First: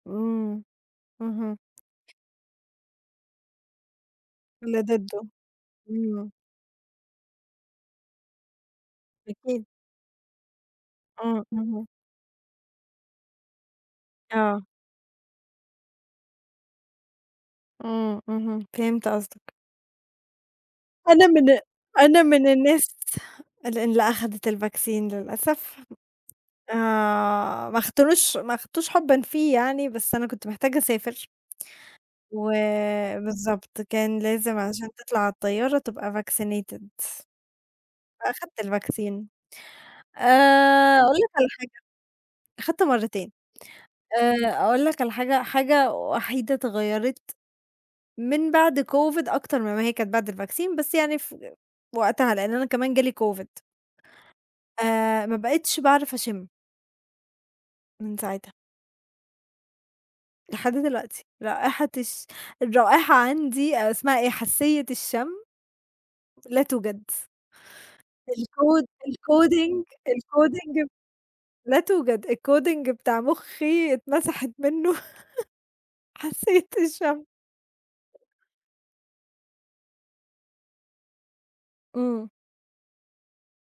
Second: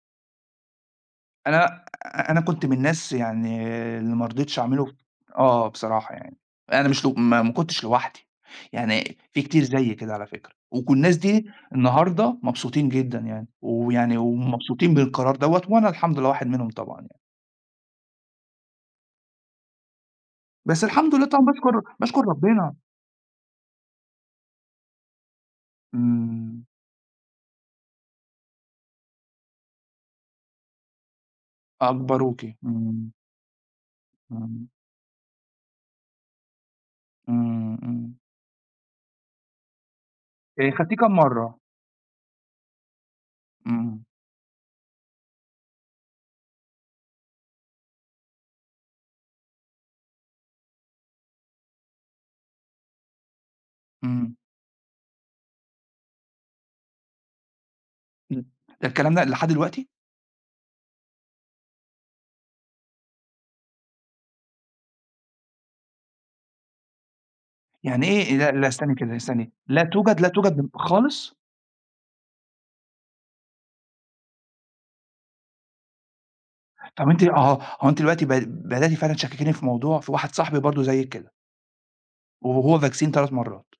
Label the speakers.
Speaker 1: أمم اهم.
Speaker 2: أنا أ أنا كنت من الناس يعني اللي ما رضيتش
Speaker 1: اللي
Speaker 2: أعمله،
Speaker 1: ضده.
Speaker 2: آه، آه بصراحة
Speaker 1: أمم.
Speaker 2: يعني، أنا مش لؤ ما ما كنتش لوحدي، يعني في كتير
Speaker 1: أكيد.
Speaker 2: زيي كده على فكرة، وك الناس
Speaker 1: أمم،
Speaker 2: دي
Speaker 1: اهم.
Speaker 2: النهاردة مبسوطين جدًا يعني، ويعني
Speaker 1: آه.
Speaker 2: ومبسوطين بالقرار دَوَّة، وأنا الحمد لله واحد منهم طبعًا يعني.
Speaker 1: أمم، اهم فهمت قصدك.
Speaker 2: بس الحمد لله
Speaker 1: أنا
Speaker 2: طبعًا،
Speaker 1: من
Speaker 2: باشكُر باشكُر
Speaker 1: أنا من
Speaker 2: ربنا.
Speaker 1: الناس اللي اللي أخدت الvaccine للأسف.
Speaker 2: إمم.
Speaker 1: آآ، ما اختاروش ما أخدتوش حبًا فيه يعني، بس أنا كنت محتاجة أسافر.
Speaker 2: أجبروكِ، إمم.
Speaker 1: وبالضبط كان لازم
Speaker 2: إمم.
Speaker 1: عشان تطلَع على الطيارة تبقى vaccinated،
Speaker 2: إمم، إمم.
Speaker 1: فأخدت الvaccine
Speaker 2: إيه خدتيه
Speaker 1: آآ
Speaker 2: كام
Speaker 1: أقول لك على
Speaker 2: مرّة؟
Speaker 1: حاجة، أخدت مرّتين.
Speaker 2: إمم.
Speaker 1: آآ أقول لك على حاجة، حاجة وحيدة اتغيّرت من بَعد COVID أكترمن ما هي كانت بَعد الvaccine، بس يعني فوقتها، لأن أنا كمان جه لي COVID.
Speaker 2: إمم.
Speaker 1: آآ، ما بقتش باعرف أشم. من
Speaker 2: إمم.
Speaker 1: ساعتها.
Speaker 2: ده الكلام ده لحد دلوقتي؟!
Speaker 1: لحد دلوقتي رائحة الش الرائحة عَندي، آآ اسمها إيه؟ حاسّية الشم لا توجد.
Speaker 2: يعني إيه؟ إ لأ، لا،
Speaker 1: الcod
Speaker 2: استني كده استني، لا
Speaker 1: الcoding
Speaker 2: توجد، لا توجد ب
Speaker 1: الcoding
Speaker 2: خالص؟
Speaker 1: لا توجد، الcoding بتاع مخي اتمسحت مِنُّه حاسّية
Speaker 2: طَب أنت
Speaker 1: الشم.
Speaker 2: أهو هو أنتِ دلوقتي ب بدأتِ فعلًا تشككيني في موضوع في واحد صاحبي برضه زيِّك كده.
Speaker 1: إمم.
Speaker 2: و وهو vaccine 3 مرّات.